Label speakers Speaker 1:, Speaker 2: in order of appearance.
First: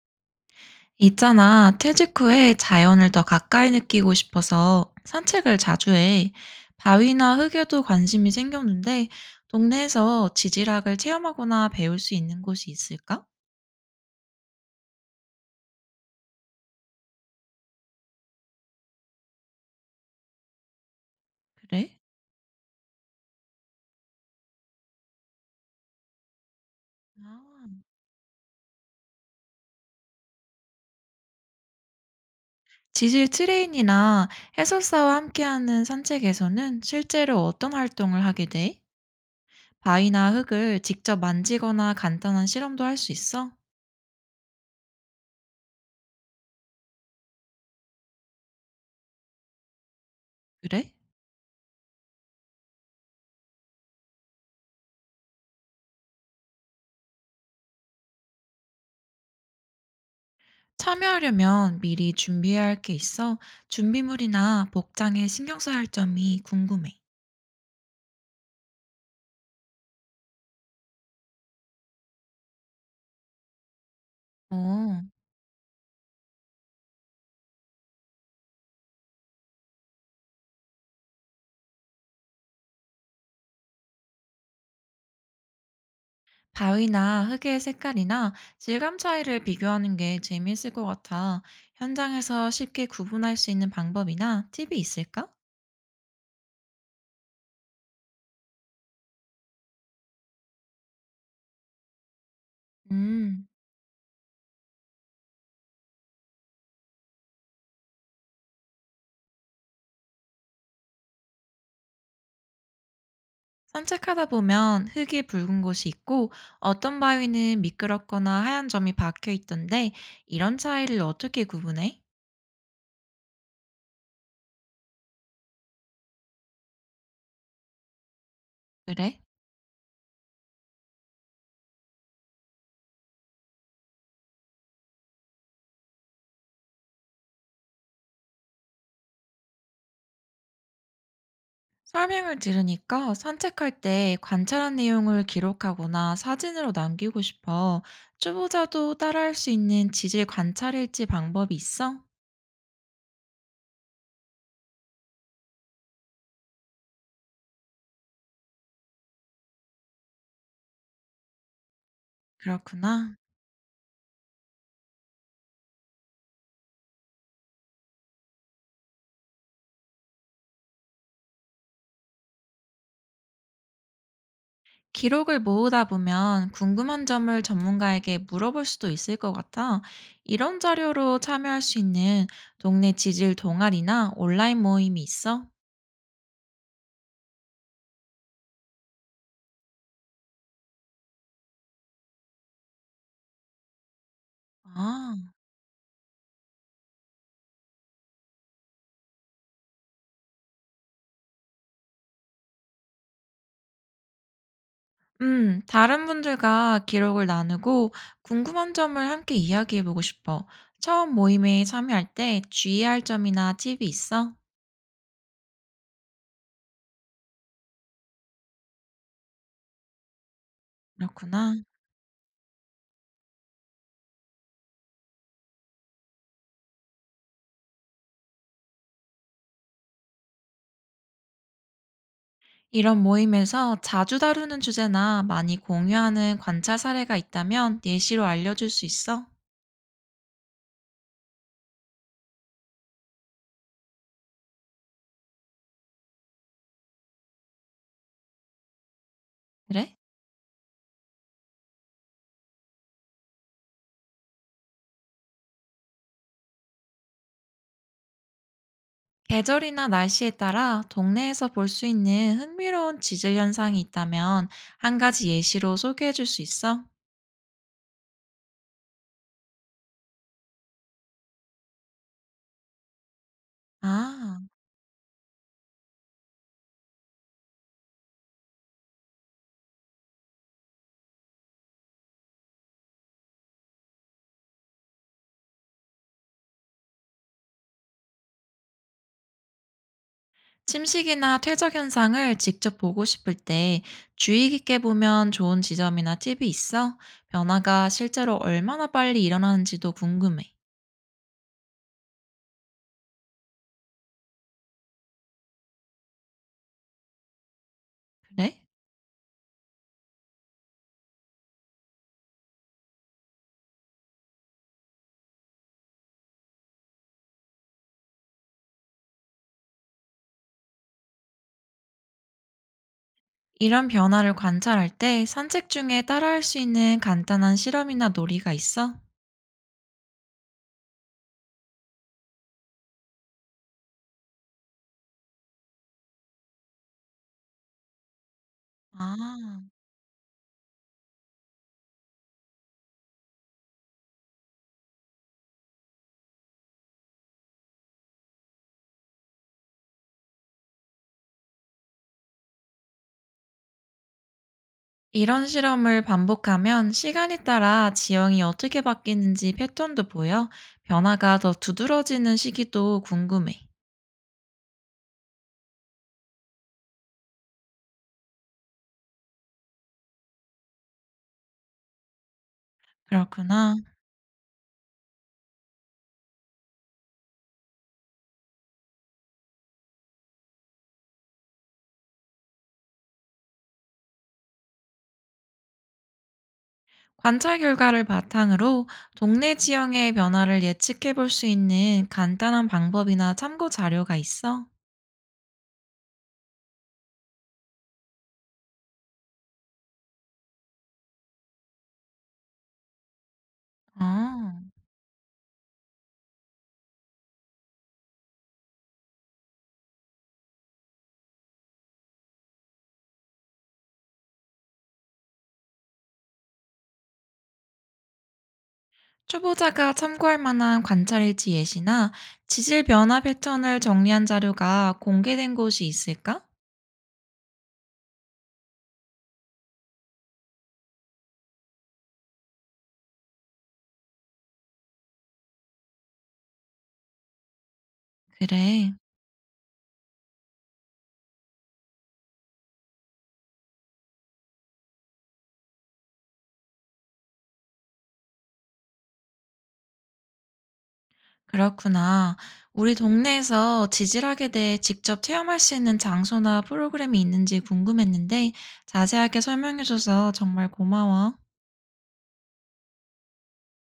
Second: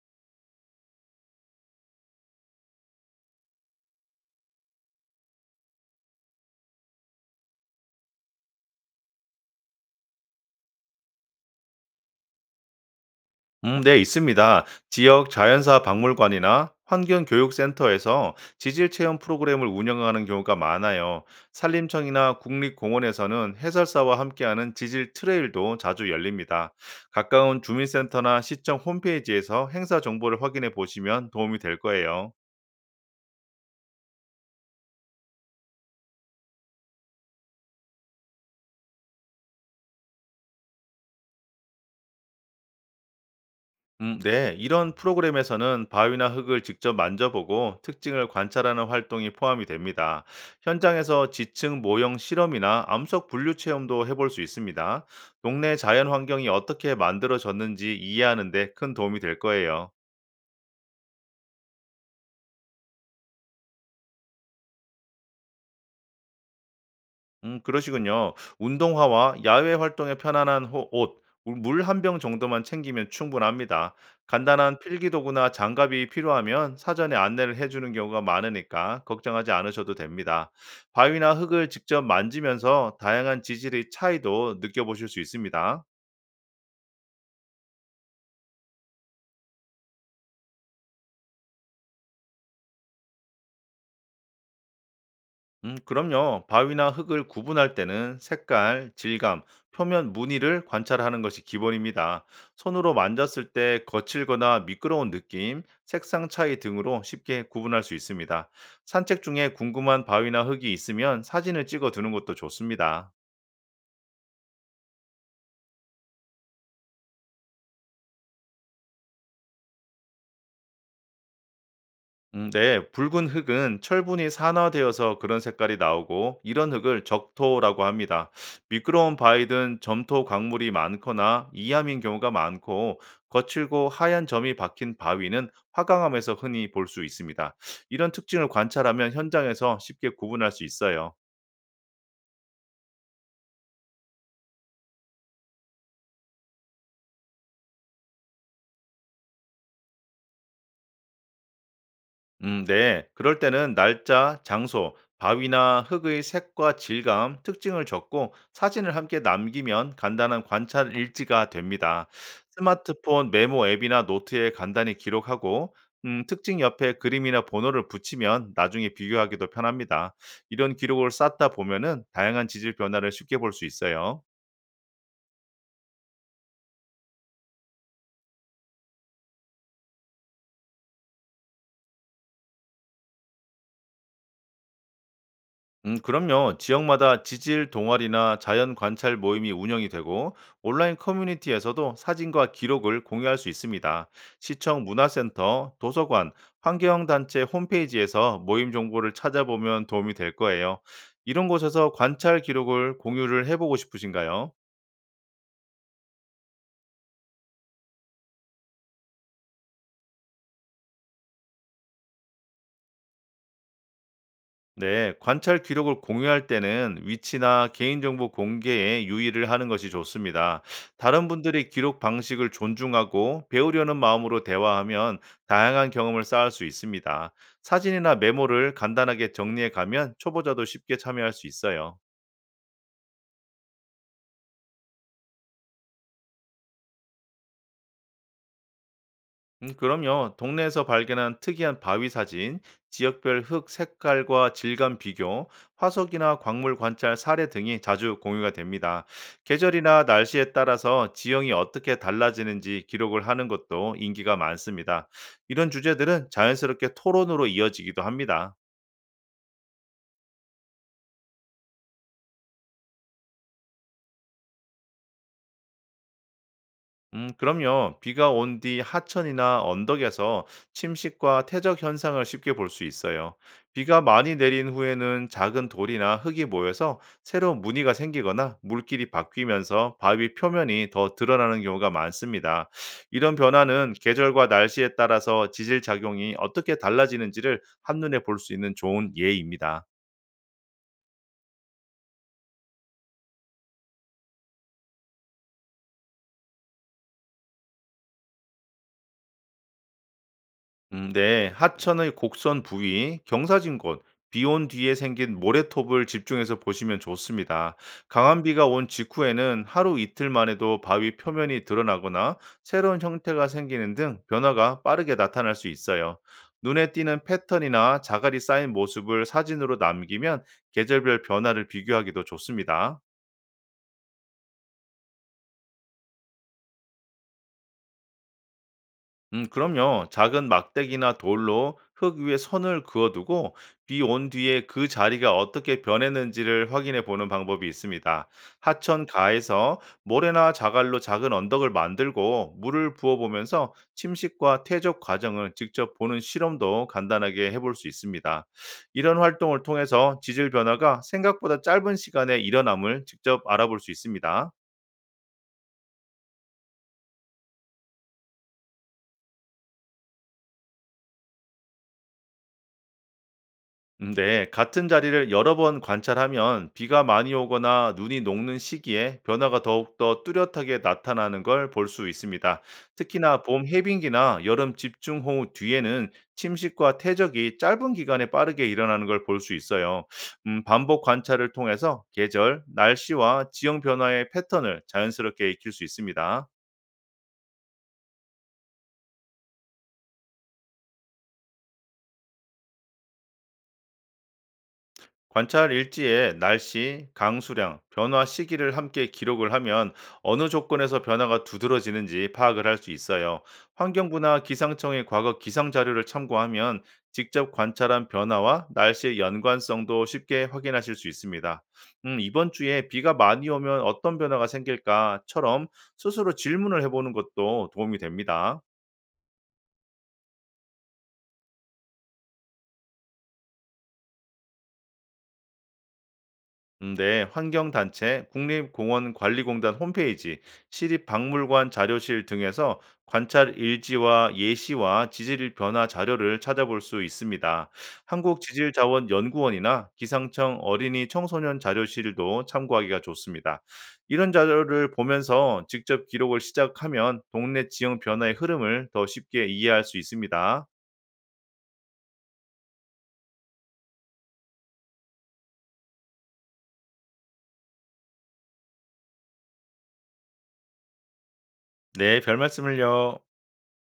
Speaker 1: 있잖아, 퇴직 후에 자연을 더 가까이 느끼고 싶어서 산책을 자주 해. 바위나 흙에도 관심이 생겼는데, 동네에서 지질학을 체험하거나 배울 수 있는 곳이 있을까?
Speaker 2: 네, 있습니다. 지역 자연사 박물관이나 환경교육센터에서 지질 체험 프로그램을 운영하는 경우가 많아요.
Speaker 1: 그래?
Speaker 2: 산림청이나 국립공원에서는 해설사와 함께하는 지질 트레일도 자주 열립니다. 가까운
Speaker 1: 아.
Speaker 2: 주민센터나 시청 홈페이지에서 행사 정보를 확인해 보시면 도움이 될 거예요.
Speaker 1: 지질 트레인이나 해설사와 함께하는 산책에서는 실제로 어떤 활동을 하게 돼? 바위나 흙을 직접 만지거나 간단한 실험도 할 수 있어?
Speaker 2: 네. 이런 프로그램에서는 바위나 흙을 직접 만져보고 특징을 관찰하는 활동이 포함이 됩니다.
Speaker 1: 그래?
Speaker 2: 현장에서 지층 모형 실험이나 암석 분류 체험도 해볼 수 있습니다. 동네 자연 환경이 어떻게 만들어졌는지 이해하는 데 큰 도움이 될 거예요.
Speaker 1: 참여하려면 미리 준비해야 할 게 있어? 준비물이나 복장에 신경 써야 할 점이 궁금해.
Speaker 2: 그러시군요. 운동화와 야외 활동에 편안한 호 옷, 물 한 병 정도만 챙기면 충분합니다. 간단한
Speaker 1: 어,
Speaker 2: 필기도구나 장갑이 필요하면 사전에 안내를 해 주는 경우가 많으니까 걱정하지 않으셔도 됩니다. 바위나 흙을 직접 만지면서 다양한 지질의 차이도 느껴보실 수 있습니다.
Speaker 1: 바위나 흙의 색깔이나 질감 차이를 비교하는 게 재미있을 것 같아. 현장에서 쉽게 구분할 수 있는 방법이나 팁이 있을까?
Speaker 2: 그럼요. 바위나 흙을 구분할 때는 색깔, 질감, 표면 무늬를 관찰하는 것이 기본입니다. 손으로 만졌을
Speaker 1: 음,
Speaker 2: 때 거칠거나 미끄러운 느낌, 색상 차이 등으로 쉽게 구분할 수 있습니다. 산책 중에 궁금한 바위나 흙이 있으면 사진을 찍어 두는 것도 좋습니다.
Speaker 1: 산책하다 보면 흙이 붉은 곳이 있고 어떤 바위는 미끄럽거나 하얀 점이 박혀 있던데 이런 차이를 어떻게 구분해?
Speaker 2: 네, 붉은 흙은 철분이 산화되어서 그런 색깔이 나오고 이런 흙을 적토라고 합니다. 미끄러운
Speaker 1: 그래?
Speaker 2: 바위든 점토 광물이 많거나 이암인 경우가 많고 거칠고 하얀 점이 박힌 바위는 화강암에서 흔히 볼 수 있습니다. 이런 특징을 관찰하면 현장에서 쉽게 구분할 수 있어요.
Speaker 1: 설명을 들으니까 산책할 때 관찰한 내용을 기록하거나 사진으로 남기고 싶어. 초보자도 따라할 수 있는 지질 관찰 일지 방법이 있어?
Speaker 2: 네. 그럴 때는 날짜, 장소, 바위나 흙의 색과 질감, 특징을 적고 사진을 함께 남기면 간단한 관찰 일지가 됩니다.
Speaker 1: 그렇구나.
Speaker 2: 스마트폰 메모 앱이나 노트에 간단히 기록하고, 특징 옆에 그림이나 번호를 붙이면 나중에 비교하기도 편합니다. 이런 기록을 쌓다 보면은 다양한 지질 변화를 쉽게 볼 수 있어요.
Speaker 1: 기록을 모으다 보면 궁금한 점을 전문가에게 물어볼 수도 있을 것 같아. 이런 자료로 참여할 수 있는 동네 지질 동아리나 온라인 모임이 있어?
Speaker 2: 그럼요. 지역마다 지질 동아리나 자연 관찰 모임이 운영이 되고 온라인 커뮤니티에서도 사진과 기록을 공유할 수 있습니다. 시청
Speaker 1: 아.
Speaker 2: 문화센터, 도서관, 환경단체 홈페이지에서 모임 정보를 찾아보면 도움이 될 거예요. 이런 곳에서 관찰 기록을 공유를 해보고 싶으신가요?
Speaker 1: 다른 분들과 기록을 나누고 궁금한 점을 함께 이야기해보고 싶어. 처음 모임에 참여할 때 주의할 점이나 팁이 있어?
Speaker 2: 네, 관찰 기록을 공유할 때는 위치나 개인정보 공개에 유의를 하는 것이 좋습니다. 다른
Speaker 1: 그렇구나.
Speaker 2: 분들의 기록 방식을 존중하고 배우려는 마음으로 대화하면 다양한 경험을 쌓을 수 있습니다. 사진이나 메모를 간단하게 정리해 가면 초보자도 쉽게 참여할 수 있어요.
Speaker 1: 이런 모임에서 자주 다루는 주제나 많이 공유하는 관찰 사례가 있다면 예시로 알려줄 수 있어?
Speaker 2: 그럼요. 동네에서 발견한 특이한 바위 사진, 지역별 흙 색깔과 질감 비교, 화석이나 광물 관찰 사례 등이 자주 공유가 됩니다.
Speaker 1: 그래?
Speaker 2: 계절이나 날씨에 따라서 지형이 어떻게 달라지는지 기록을 하는 것도 인기가 많습니다. 이런 주제들은 자연스럽게 토론으로 이어지기도 합니다.
Speaker 1: 계절이나 날씨에 따라 동네에서 볼 수 있는 흥미로운 지질 현상이 있다면 한 가지 예시로 소개해줄 수 있어?
Speaker 2: 그럼요. 비가 온 뒤 하천이나 언덕에서 침식과 퇴적 현상을 쉽게 볼 수 있어요. 비가 많이
Speaker 1: 아.
Speaker 2: 내린 후에는 작은 돌이나 흙이 모여서 새로운 무늬가 생기거나 물길이 바뀌면서 바위 표면이 더 드러나는 경우가 많습니다. 이런 변화는 계절과 날씨에 따라서 지질 작용이 어떻게 달라지는지를 한눈에 볼 수 있는 좋은 예입니다.
Speaker 1: 침식이나 퇴적 현상을 직접 보고 싶을 때 주의 깊게 보면 좋은 지점이나 팁이 있어? 변화가 실제로 얼마나 빨리 일어나는지도 궁금해.
Speaker 2: 네, 하천의 곡선 부위, 경사진곳, 비온 뒤에 생긴 모래톱을 집중해서 보시면 좋습니다. 강한
Speaker 1: 그래?
Speaker 2: 비가 온 직후에는 하루 이틀만 해도 바위 표면이 드러나거나 새로운 형태가 생기는 등 변화가 빠르게 나타날 수 있어요. 눈에 띄는 패턴이나 자갈이 쌓인 모습을 사진으로 남기면 계절별 변화를 비교하기도 좋습니다.
Speaker 1: 이런 변화를 관찰할 때 산책 중에 따라할 수 있는 간단한 실험이나 놀이가 있어?
Speaker 2: 그럼요. 작은 막대기나 돌로 흙 위에 선을 그어두고 비 온 뒤에 그 자리가 어떻게 변했는지를 확인해 보는 방법이 있습니다. 하천
Speaker 1: 아,
Speaker 2: 가에서 모래나 자갈로 작은 언덕을 만들고 물을 부어보면서 침식과 퇴적 과정을 직접 보는 실험도 간단하게 해볼 수 있습니다. 이런 활동을 통해서 지질 변화가 생각보다 짧은 시간에 일어남을 직접 알아볼 수 있습니다.
Speaker 1: 이런 실험을 반복하면 시간에 따라 지형이 어떻게 바뀌는지 패턴도 보여. 변화가 더 두드러지는 시기도 궁금해.
Speaker 2: 네, 같은 자리를 여러 번 관찰하면 비가 많이 오거나 눈이 녹는 시기에 변화가 더욱더 뚜렷하게 나타나는 걸 볼 수 있습니다. 특히나 봄
Speaker 1: 그렇구나.
Speaker 2: 해빙기나 여름 집중호우 뒤에는 침식과 퇴적이 짧은 기간에 빠르게 일어나는 걸 볼 수 있어요. 반복 관찰을 통해서 계절, 날씨와 지형 변화의 패턴을 자연스럽게 익힐 수 있습니다.
Speaker 1: 관찰 결과를 바탕으로 동네 지형의 변화를 예측해 볼 수 있는 간단한 방법이나 참고 자료가 있어?
Speaker 2: 관찰 일지에 날씨, 강수량, 변화 시기를 함께 기록을 하면 어느 조건에서 변화가 두드러지는지 파악을 할 수 있어요. 환경부나
Speaker 1: 아,
Speaker 2: 기상청의 과거 기상 자료를 참고하면 직접 관찰한 변화와 날씨의 연관성도 쉽게 확인하실 수 있습니다. 이번 주에 비가 많이 오면 어떤 변화가 생길까?처럼 스스로 질문을 해보는 것도 도움이 됩니다.
Speaker 1: 초보자가 참고할 만한 관찰일지 예시나 지질 변화 패턴을 정리한 자료가 공개된 곳이 있을까?
Speaker 2: 네, 환경단체, 국립공원관리공단 홈페이지, 시립박물관 자료실 등에서 관찰 일지와 예시와 지질 변화 자료를 찾아볼 수 있습니다.
Speaker 1: 그래,
Speaker 2: 한국지질자원연구원이나 기상청 어린이 청소년 자료실도 참고하기가 좋습니다. 이런 자료를 보면서 직접 기록을 시작하면 동네 지형 변화의 흐름을 더 쉽게 이해할 수 있습니다.
Speaker 1: 그렇구나. 우리 동네에서 지질학에 대해 직접 체험할 수 있는 장소나 프로그램이 있는지 궁금했는데 자세하게 설명해줘서 정말 고마워.
Speaker 2: 네, 별 말씀을요.